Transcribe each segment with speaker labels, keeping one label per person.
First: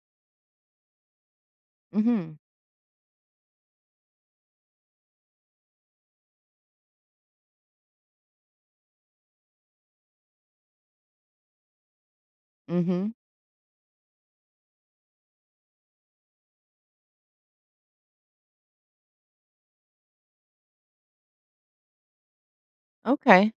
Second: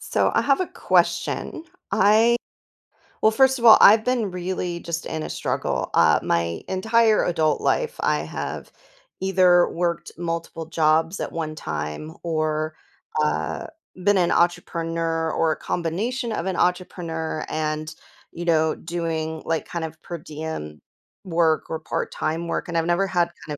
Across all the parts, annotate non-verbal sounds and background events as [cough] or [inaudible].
Speaker 1: So I have a question. I
Speaker 2: Mhm.
Speaker 1: Well, first of all, I've been really just in a struggle. My entire adult life, I have either worked multiple jobs at one time or
Speaker 2: Mhm.
Speaker 1: uh, been an entrepreneur or a combination of an entrepreneur and, doing like kind of per diem work or part time work. And I've never had kind
Speaker 2: Okay.
Speaker 1: of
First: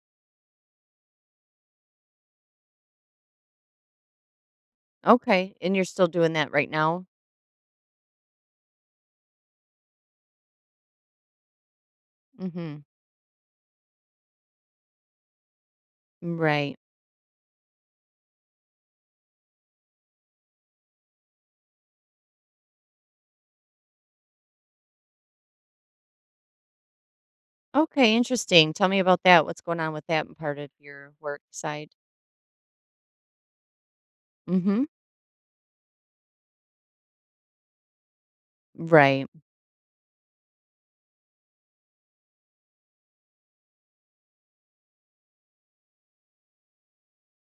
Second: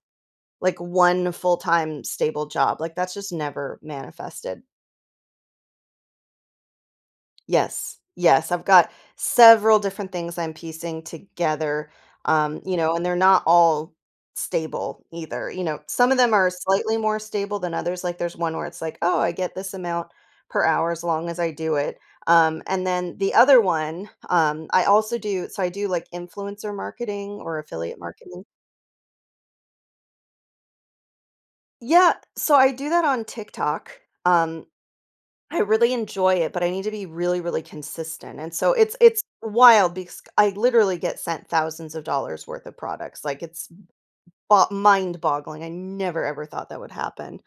Speaker 1: like one full time stable job. Like that's just never manifested.
Speaker 2: Okay. And you're still doing that right now?
Speaker 1: Yes, yes, I've got several different things I'm piecing together,
Speaker 2: Mhm.
Speaker 1: and they're not all stable either, some of them are
Speaker 2: Right.
Speaker 1: slightly more stable than others, like, there's one where it's like, "Oh, I get this amount per hour as long as I do it," and then the other one, I also do so I do, like, influencer marketing or affiliate
Speaker 2: Okay,
Speaker 1: marketing.
Speaker 2: interesting. Tell me about that. What's going on with that part of your work side?
Speaker 1: Yeah, so I do that on TikTok,
Speaker 2: Mhm.
Speaker 1: I really enjoy it, but I need to be really, really consistent, and so it's
Speaker 2: Right.
Speaker 1: wild because I literally get sent thousands of dollars worth of products, like, it's bo mind-boggling, I never ever thought that would happen,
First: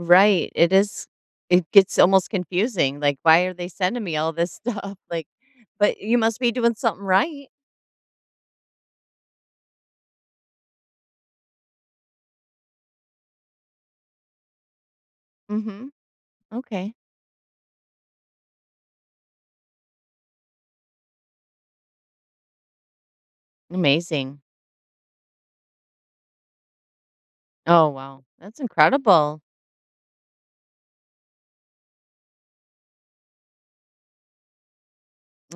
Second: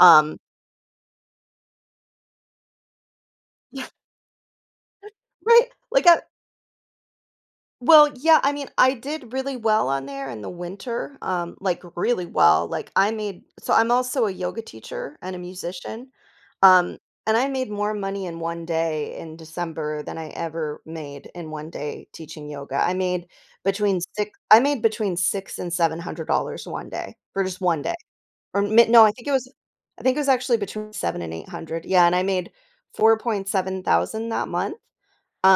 Speaker 1: um
Speaker 2: It is it gets almost confusing. Like why are they
Speaker 1: [laughs]
Speaker 2: sending me all this stuff? [laughs] Like
Speaker 1: Right?
Speaker 2: but
Speaker 1: Like,
Speaker 2: you
Speaker 1: I
Speaker 2: must be doing something right.
Speaker 1: Well, yeah, I mean, I did really well on there in the winter, like really well. So I'm also a yoga teacher and a
Speaker 2: Mhm.
Speaker 1: musician.
Speaker 2: Okay.
Speaker 1: Um, and I made more money in one day in December than I ever made in one day teaching yoga.
Speaker 2: Amazing.
Speaker 1: I made between six and seven hundred dollars one day for just one
Speaker 2: Oh,
Speaker 1: day.
Speaker 2: wow. That's
Speaker 1: No, I think
Speaker 2: incredible.
Speaker 1: I think it was actually between seven and eight hundred. Yeah, and I made 4,700 that month.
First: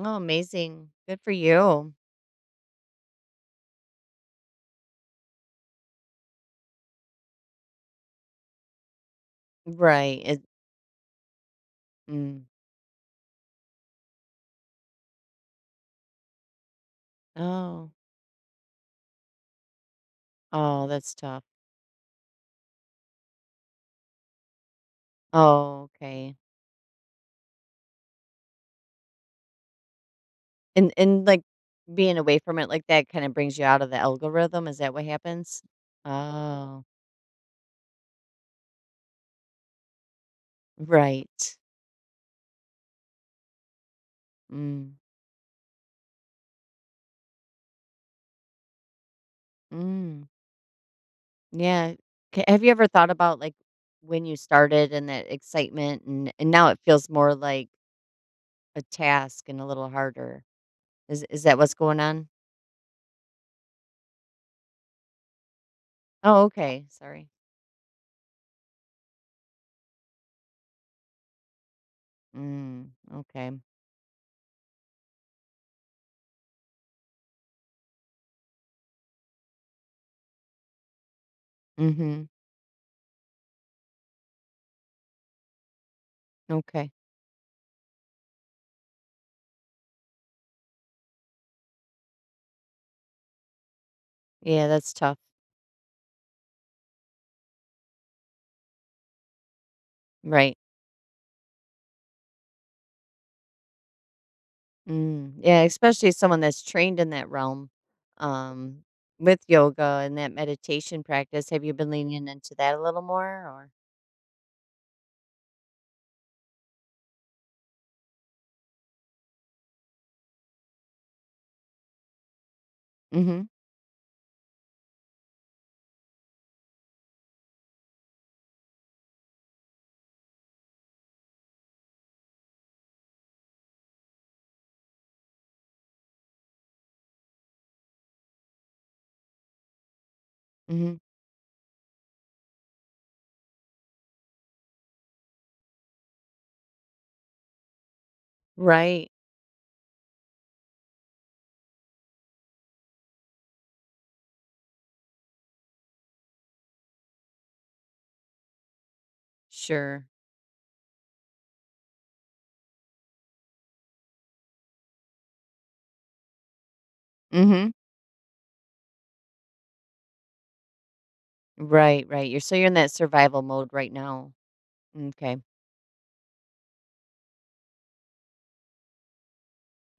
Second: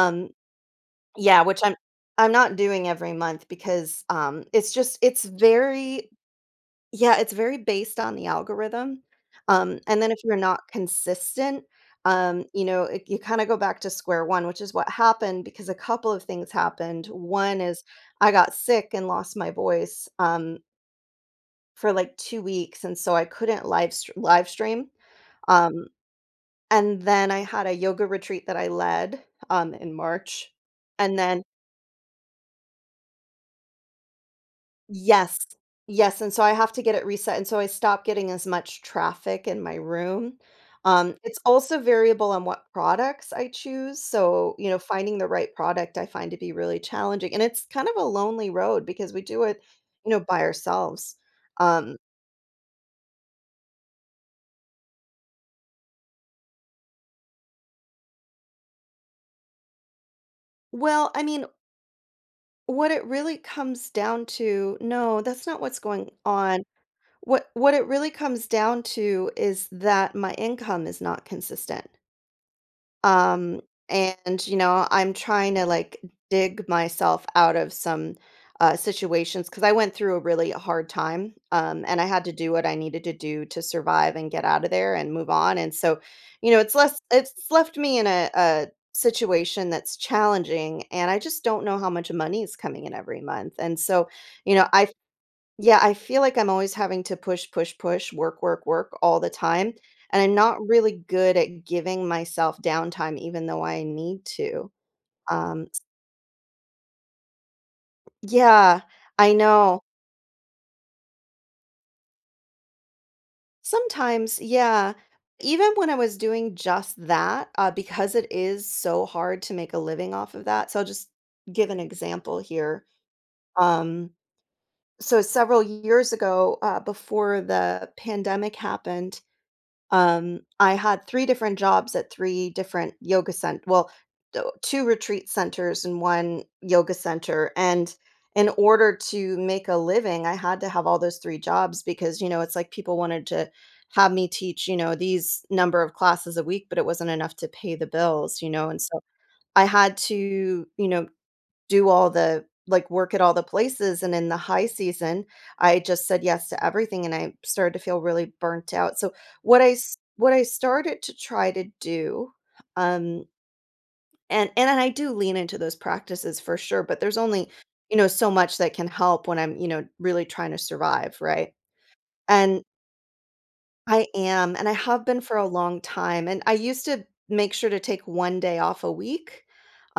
Speaker 2: Oh, amazing. Good for
Speaker 1: yeah, which I'm
Speaker 2: you.
Speaker 1: I'm not doing every month because, it's just it's very yeah, it's very based on the algorithm, and then if
Speaker 2: Right.
Speaker 1: you're
Speaker 2: It,
Speaker 1: not consistent,
Speaker 2: mm.
Speaker 1: it you kinda go back to square one, which is what happened because a couple of things happened. One is
Speaker 2: Oh.
Speaker 1: I got sick and lost my voice,
Speaker 2: Oh, that's tough.
Speaker 1: for, like, 2 weeks, and so I couldn't live stream,
Speaker 2: Oh,
Speaker 1: um,
Speaker 2: okay.
Speaker 1: and then I had a yoga retreat that I led, in March, and
Speaker 2: And,
Speaker 1: then.
Speaker 2: like, being away from it like that kinda brings you out of the algorithm, is that what
Speaker 1: Yes,
Speaker 2: happens?
Speaker 1: yes, and so I have to
Speaker 2: Oh,
Speaker 1: get it reset, and so I stop getting as much traffic in my room. It's
Speaker 2: right.
Speaker 1: also variable on what products I choose, so,
Speaker 2: Mm.
Speaker 1: finding the right product I find to be really challenging, and it's kind of a lonely road because we do it
Speaker 2: Mm.
Speaker 1: by ourselves.
Speaker 2: Yeah.
Speaker 1: Um,
Speaker 2: K have you ever thought about, like, when you started and that excitement and now it feels more like a task and a little harder?
Speaker 1: well, I
Speaker 2: Is
Speaker 1: mean,
Speaker 2: that what's going on?
Speaker 1: what it really comes down to no, that's not what's going
Speaker 2: Oh,
Speaker 1: on.
Speaker 2: okay, sorry.
Speaker 1: What it really comes down to is that my income is not consistent.
Speaker 2: Mm, okay.
Speaker 1: Um, and, I'm trying to like dig myself out of some situations because I went through a really hard time and I had
Speaker 2: Mhm.
Speaker 1: to do what I needed to do to survive and get out of there and move on. And so,
Speaker 2: Okay.
Speaker 1: it's left me in a situation that's challenging and I just don't know how much money is coming in every month. And so,
Speaker 2: Yeah,
Speaker 1: I
Speaker 2: that's tough.
Speaker 1: yeah, I feel like I'm always having to push, push, push, work, work, work all the time, and I'm
Speaker 2: Right.
Speaker 1: not really good at giving myself downtime even though I need to.
Speaker 2: Mm, yeah,
Speaker 1: Um,
Speaker 2: especially someone that's trained in that realm,
Speaker 1: yeah,
Speaker 2: um,
Speaker 1: I
Speaker 2: with
Speaker 1: know.
Speaker 2: yoga and that meditation practice. Have you been leaning into that a little more or?
Speaker 1: Sometimes, yeah, even when I was doing just that, because it is so hard to make a living off of that. So I'll just give an example here.
Speaker 2: Mhm,
Speaker 1: Um, so several years ago, before the pandemic happened. I had 3 different jobs at 3 different yoga cent well, t 2 retreat centers and 1 yoga center, and in order to make a living, I had to have
Speaker 2: mhm.
Speaker 1: all those 3 jobs because, it's like people wanted to have me teach, these number of classes a week, but it wasn't enough to pay the bills, and so
Speaker 2: Right,
Speaker 1: I had to, you know, do all the like work at all the places and in the high season, I just said yes to everything and I started to feel really burnt out. So
Speaker 2: sure.
Speaker 1: what I started to try to do um and I do lean into those practices for sure, but there's only
Speaker 2: Mhm.
Speaker 1: so much that can help when I'm really trying to survive, right?
Speaker 2: Right, right. You're so
Speaker 1: And
Speaker 2: you're in that survival mode right
Speaker 1: I
Speaker 2: now.
Speaker 1: am, and I have been for
Speaker 2: Okay.
Speaker 1: a long time, and I used to make sure to take 1 day off a week,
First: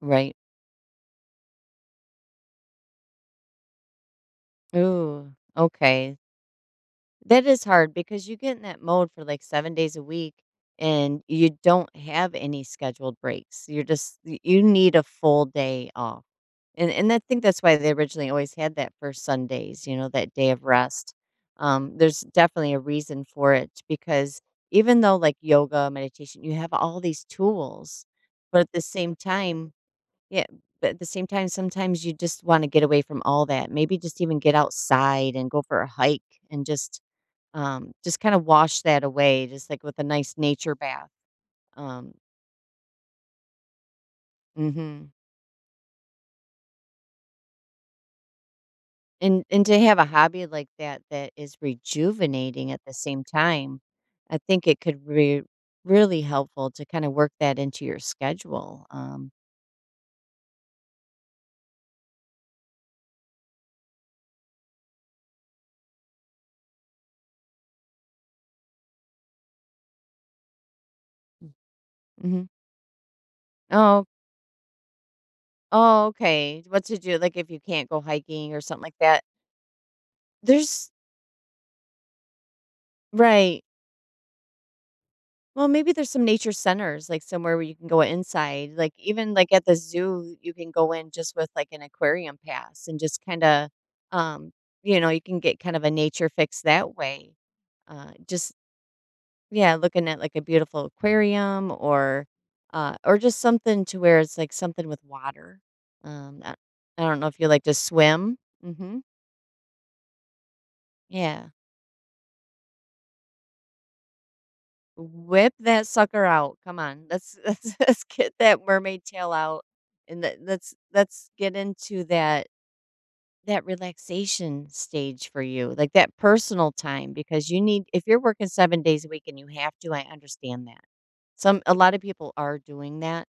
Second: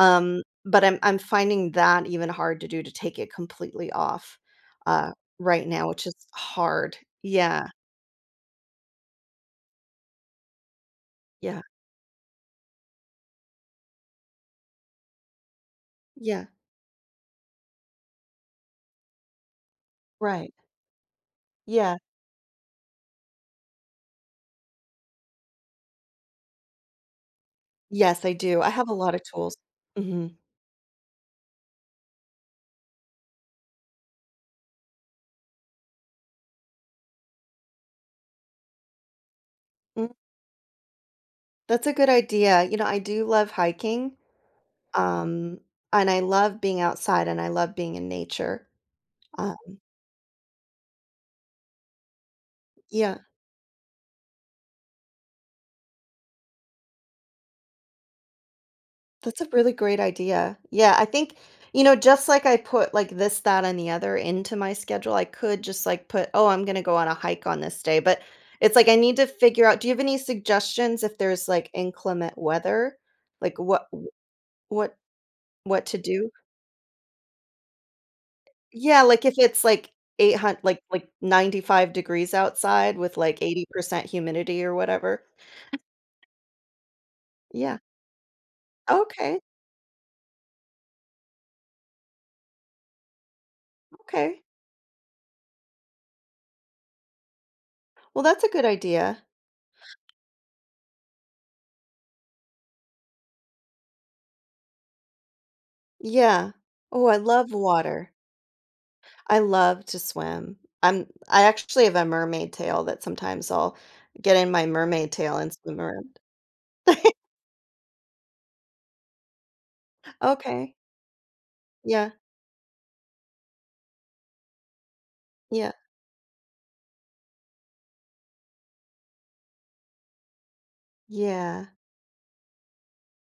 Speaker 2: Right.
Speaker 1: but I'm finding that even hard to do to take it completely off, uh,
Speaker 2: Ooh,
Speaker 1: right now, which is
Speaker 2: okay.
Speaker 1: hard.
Speaker 2: That is
Speaker 1: Yeah,
Speaker 2: hard because you get in that mode for like seven days a week and you
Speaker 1: yeah,
Speaker 2: don't have any scheduled breaks. You're just y you need a full day off.
Speaker 1: yeah,
Speaker 2: And I think that's why they originally always had that for Sundays, you know, that day
Speaker 1: right,
Speaker 2: of rest.
Speaker 1: yeah.
Speaker 2: There's definitely a reason for it because even though like yoga, meditation, you have all these tools,
Speaker 1: Yes, I do,
Speaker 2: but
Speaker 1: I
Speaker 2: at the
Speaker 1: have a lot
Speaker 2: same
Speaker 1: of tools.
Speaker 2: time,
Speaker 1: Mhm.
Speaker 2: yeah, but at the same time, sometimes you just want to get away from all that. Maybe just even get outside and go for a hike and just kind of wash that away, just like with a
Speaker 1: mm,
Speaker 2: nice nature bath.
Speaker 1: that's a good
Speaker 2: Um,
Speaker 1: idea, I do love hiking,
Speaker 2: hmm
Speaker 1: um, and I love being outside, and I love being in nature, uh,
Speaker 2: And to have a hobby like that that is rejuvenating at the
Speaker 1: yeah.
Speaker 2: same time, I think it could be really helpful to kinda work that into your schedule,
Speaker 1: That's a really great idea. Yeah, I think, just like I put like this, that, and the other into my schedule, I could just like put, oh, I'm going to go on a hike on this day. But it's like I need to figure out, do you have any suggestions if there's like inclement
Speaker 2: mhm.
Speaker 1: weather? Like
Speaker 2: Oh
Speaker 1: what, what to
Speaker 2: oh,
Speaker 1: do?
Speaker 2: okay. What to do, like, if you can't go hiking or something like
Speaker 1: Yeah,
Speaker 2: that.
Speaker 1: like if it's like 800, like,
Speaker 2: There's
Speaker 1: like 95 degrees outside with like
Speaker 2: right.
Speaker 1: 80% humidity or whatever.
Speaker 2: Well, maybe there's some nature centers, like somewhere where you
Speaker 1: Yeah.
Speaker 2: can go inside. Like even
Speaker 1: Okay.
Speaker 2: like at the zoo, you can go in just with like an aquarium pass and just kind of,
Speaker 1: Okay.
Speaker 2: um, you know, you can get kind of a nature fix that way. Uh,
Speaker 1: Well, that's a
Speaker 2: just
Speaker 1: good idea.
Speaker 2: yeah, looking at like a beautiful aquarium or just something to where it's like something with water. Um,
Speaker 1: Yeah.
Speaker 2: I, I
Speaker 1: Oh, I
Speaker 2: don't know if you
Speaker 1: love
Speaker 2: like to
Speaker 1: water.
Speaker 2: swim. Mm-hmm.
Speaker 1: I love to swim. I
Speaker 2: Yeah.
Speaker 1: actually have a mermaid tail that sometimes I'll get in my mermaid tail and
Speaker 2: Whip
Speaker 1: swim
Speaker 2: that
Speaker 1: around.
Speaker 2: sucker out. Come on.
Speaker 1: [laughs]
Speaker 2: Let's [laughs] let's get that mermaid tail out and let-
Speaker 1: Okay.
Speaker 2: let's let's get into
Speaker 1: Yeah,
Speaker 2: that that relaxation stage for
Speaker 1: yeah,
Speaker 2: you. Like that personal time because you need if you're working seven days a week and you have to, I understand that. Some
Speaker 1: yeah.
Speaker 2: a lot of people are doing that,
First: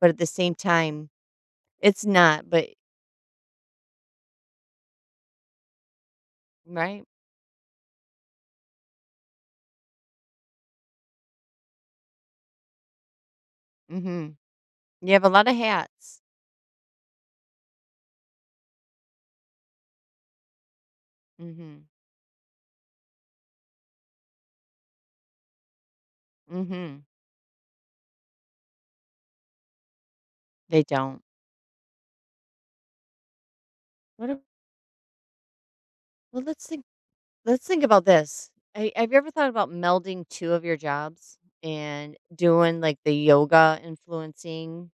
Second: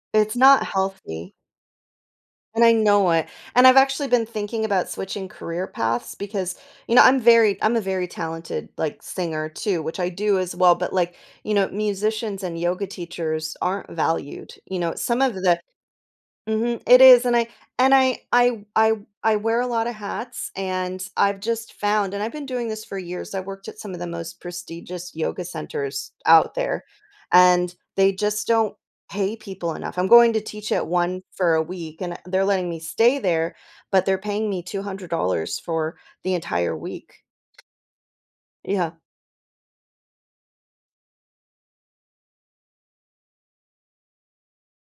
Speaker 2: but at the
Speaker 1: It's
Speaker 2: same
Speaker 1: not
Speaker 2: time,
Speaker 1: healthy,
Speaker 2: it's not,
Speaker 1: and
Speaker 2: but
Speaker 1: I know it, and I've actually been thinking about switching career paths because,
Speaker 2: right?
Speaker 1: I'm a very talented, like, singer too, which I do as well, but, like, musicians and yoga teachers aren't
Speaker 2: Mhm.
Speaker 1: valued,
Speaker 2: You
Speaker 1: some
Speaker 2: have a
Speaker 1: of
Speaker 2: lot of
Speaker 1: the.
Speaker 2: hats.
Speaker 1: Mhm, it is, and and I I I I wear a lot of hats, and I've just
Speaker 2: Mhm.
Speaker 1: found and I've been doing this for years, I worked at some of the most prestigious yoga centers out there,
Speaker 2: Mhm.
Speaker 1: and they just don't pay people enough. I'm going to teach
Speaker 2: They
Speaker 1: at one
Speaker 2: don't.
Speaker 1: for a week, and they're letting me stay there, but they're
Speaker 2: What a,
Speaker 1: paying me $200 for the
Speaker 2: well, let's
Speaker 1: entire
Speaker 2: think.
Speaker 1: week.
Speaker 2: Let's think about this. Ha
Speaker 1: Yeah.
Speaker 2: have you ever thought about melding two of your jobs and doing, like, the yoga influencing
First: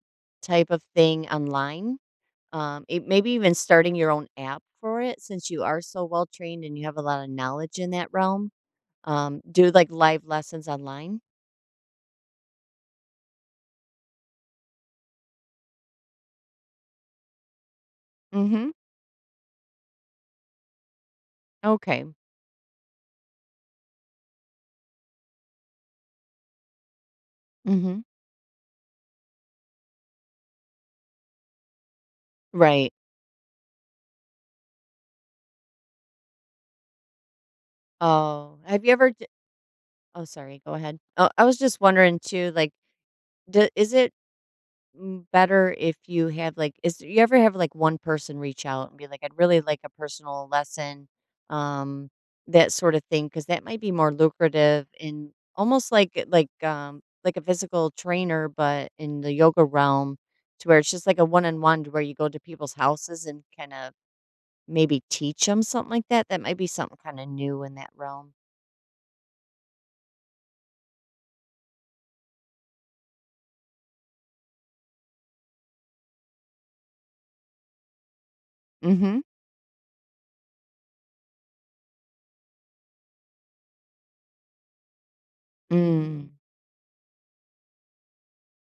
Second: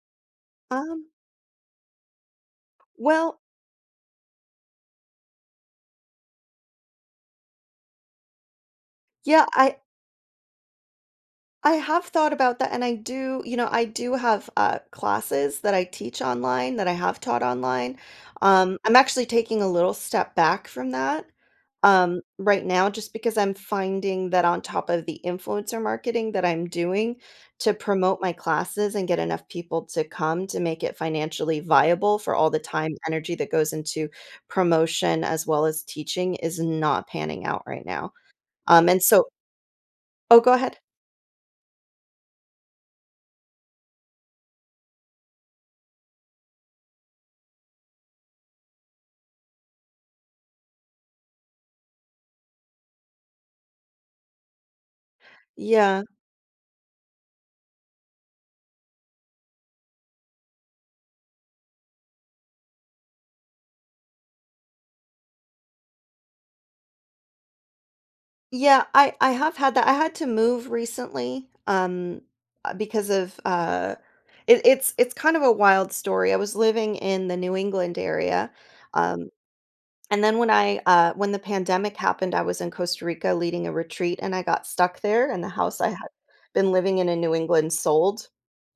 Speaker 2: type of
Speaker 1: Um,
Speaker 2: thing online? It maybe
Speaker 1: well,
Speaker 2: even starting your own app for it since you are so well trained and you have a lot of knowledge in that realm.
Speaker 1: yeah,
Speaker 2: Do,
Speaker 1: I
Speaker 2: like, live lessons online?
Speaker 1: I have thought about that, and I do I do have, classes that I teach online, that I have taught online.
Speaker 2: Mhm.
Speaker 1: I'm actually taking a little step back from that,
Speaker 2: Okay.
Speaker 1: right now just because I'm finding that on top of the influencer marketing that I'm doing to
Speaker 2: Mhm.
Speaker 1: promote my classes and get enough people to come to make it financially viable for all the time,
Speaker 2: Right.
Speaker 1: energy that goes into promotion as well as teaching is not panning out right now.
Speaker 2: Oh, have you
Speaker 1: And
Speaker 2: ever
Speaker 1: so.
Speaker 2: d oh,
Speaker 1: Oh, go
Speaker 2: sorry, go
Speaker 1: ahead.
Speaker 2: ahead. Oh, I was just wondering too, like, d is it m- better if you have like is you ever have like one person reach out and be like I'd really like a personal lesson um that sort of thing because that might be more lucrative in almost
Speaker 1: Yeah.
Speaker 2: like a physical trainer but in the yoga realm to where it's just like a one-on-one to where you go to people's houses and kind of maybe teach them something like that that might be something kind of new in that realm.
Speaker 1: Yeah, I have had that. I had to move recently, because of it's kind of a wild story. I was living in the New England area,
Speaker 2: hmm
Speaker 1: um, and then when the pandemic happened, I was in Costa Rica leading a retreat, and I got stuck there. And the house I had
Speaker 2: mm,
Speaker 1: been living in New England sold,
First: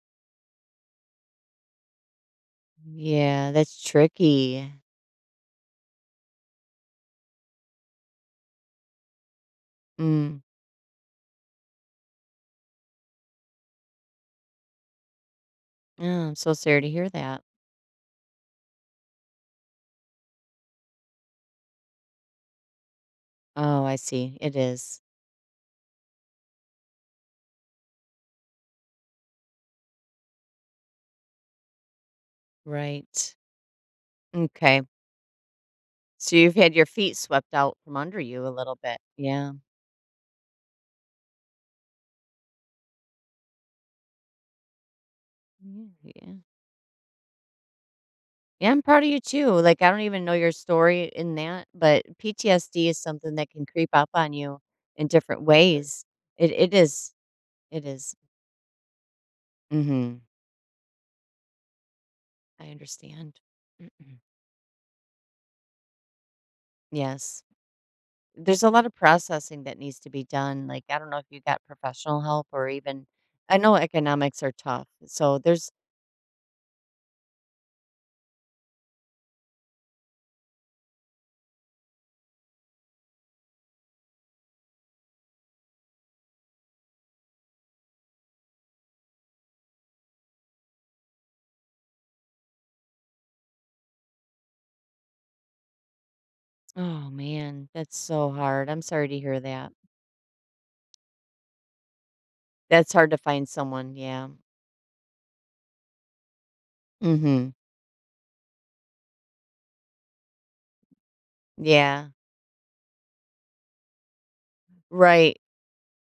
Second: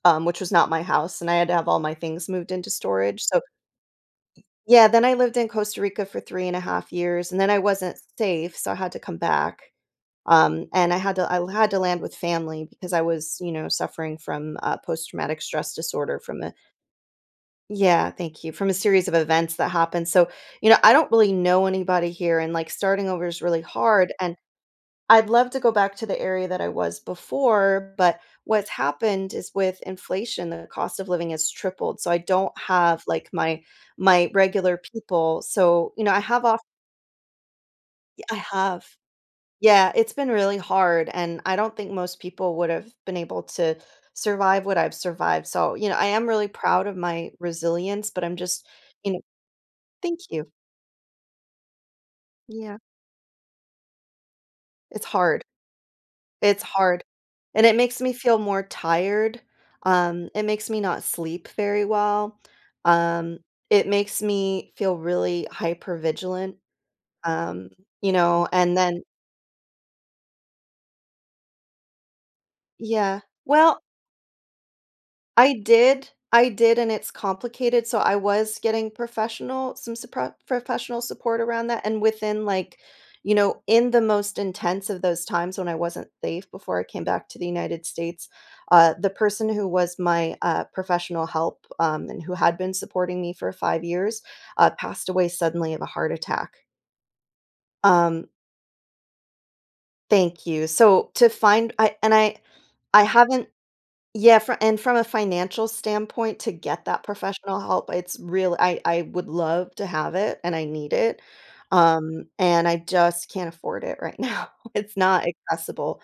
Speaker 1: which was not my house, and I had to have all my things moved into storage. So
Speaker 2: yeah that's tricky.
Speaker 1: yeah, then I lived in Costa Rica for 3.5 years, and then I wasn't safe, so I had to come back.
Speaker 2: mm,
Speaker 1: And I had to land with family because I was suffering from post traumatic stress disorder
Speaker 2: yeah, I'm
Speaker 1: from
Speaker 2: so
Speaker 1: a.
Speaker 2: sorry to hear that.
Speaker 1: Yeah, thank you. From a series of events that happened. So, I don't really know anybody here and like starting over is really
Speaker 2: Oh, I
Speaker 1: hard and
Speaker 2: see. It is.
Speaker 1: I'd love to go back to the area that I was before, but what's happened is with inflation the cost of living has tripled. So I don't have like
Speaker 2: Right.
Speaker 1: my regular
Speaker 2: Okay.
Speaker 1: people. So,
Speaker 2: So you've had your feet swept out from under
Speaker 1: I
Speaker 2: you a little
Speaker 1: have.
Speaker 2: bit. Yeah.
Speaker 1: Yeah, it's been really hard, and I don't think most people would have been able to survive what I've survived, so,
Speaker 2: Yeah.
Speaker 1: I am
Speaker 2: Yeah.
Speaker 1: really proud of my resilience, but I'm just
Speaker 2: Yeah, I'm proud of
Speaker 1: you
Speaker 2: you
Speaker 1: know
Speaker 2: too. Like I don't
Speaker 1: thank
Speaker 2: even know
Speaker 1: you.
Speaker 2: your story in that, but
Speaker 1: Yeah.
Speaker 2: PTSD is something that can creep up on you
Speaker 1: It's
Speaker 2: in
Speaker 1: hard.
Speaker 2: different ways. It
Speaker 1: It's
Speaker 2: it
Speaker 1: hard,
Speaker 2: is.
Speaker 1: and it
Speaker 2: It
Speaker 1: makes me
Speaker 2: is.
Speaker 1: feel more tired,
Speaker 2: Mhm.
Speaker 1: it makes me not sleep very well,
Speaker 2: I understand.
Speaker 1: um, it
Speaker 2: Mm-mm.
Speaker 1: makes me feel really hypervigilant,
Speaker 2: Yes.
Speaker 1: um,
Speaker 2: There's a
Speaker 1: and
Speaker 2: lot of
Speaker 1: then.
Speaker 2: processing that needs to be done. Like I don't know if you got professional help or even
Speaker 1: Yeah.
Speaker 2: I know
Speaker 1: Well,
Speaker 2: economics are tough. So there's
Speaker 1: I did, and it's complicated, so I was getting professional some supra professional support around that, and within, like, in the most intense of those times when I wasn't safe before I came back to the United States, the person who was my, professional help, and who had been supporting me for 5 years, passed away suddenly of a heart attack.
Speaker 2: oh man, that's
Speaker 1: Um,
Speaker 2: so hard. I'm sorry to hear that.
Speaker 1: Thank you. So, to find I and I
Speaker 2: That's
Speaker 1: I
Speaker 2: hard to
Speaker 1: haven't
Speaker 2: find someone, yeah.
Speaker 1: yeah. fro and from a financial standpoint, to get that
Speaker 2: Mhm.
Speaker 1: professional help, it's really I would love to have it, and I need it,
Speaker 2: Yeah.
Speaker 1: and I just can't afford it right now. [laughs] It's not
Speaker 2: Right.
Speaker 1: accessible.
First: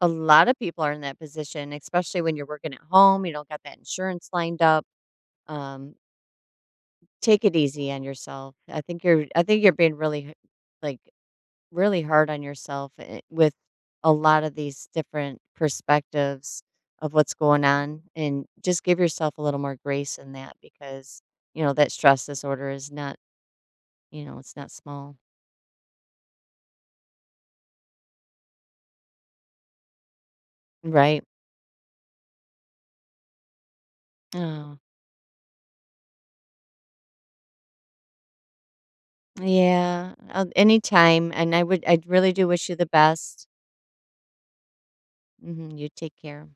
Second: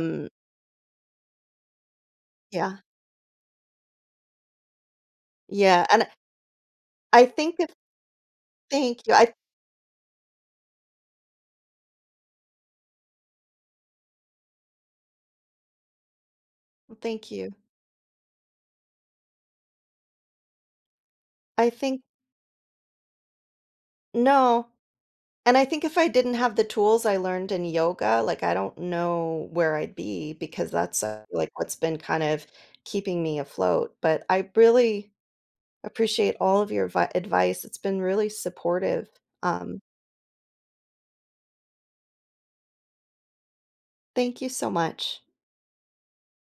Speaker 2: A lot of people are in that position, especially when you're working
Speaker 1: yeah,
Speaker 2: at home, you don't got that insurance lined up.
Speaker 1: yeah,
Speaker 2: Um,
Speaker 1: and I
Speaker 2: take
Speaker 1: think
Speaker 2: it
Speaker 1: if.
Speaker 2: easy on yourself. I think
Speaker 1: Thank you,
Speaker 2: you're
Speaker 1: I.
Speaker 2: I think you're being really h- like really hard on yourself eh, with a lot of these different perspectives of
Speaker 1: Thank
Speaker 2: what's
Speaker 1: you.
Speaker 2: going on and just give yourself a little more grace in that because you
Speaker 1: I
Speaker 2: know that
Speaker 1: think.
Speaker 2: stress disorder is not. You know, it's
Speaker 1: No,
Speaker 2: not small.
Speaker 1: and I think if I didn't have the tools I learned in yoga, like, I don't know where I'd be because that's,
Speaker 2: Right.
Speaker 1: like, what's been kind of keeping me afloat, but I
Speaker 2: Oh,
Speaker 1: really. Appreciate all of your advice. It's been really supportive. Um,
Speaker 2: yeah. Anytime. And I would, I really do wish you the best.
Speaker 1: Thank you so much.
Speaker 2: Hmm. You take care.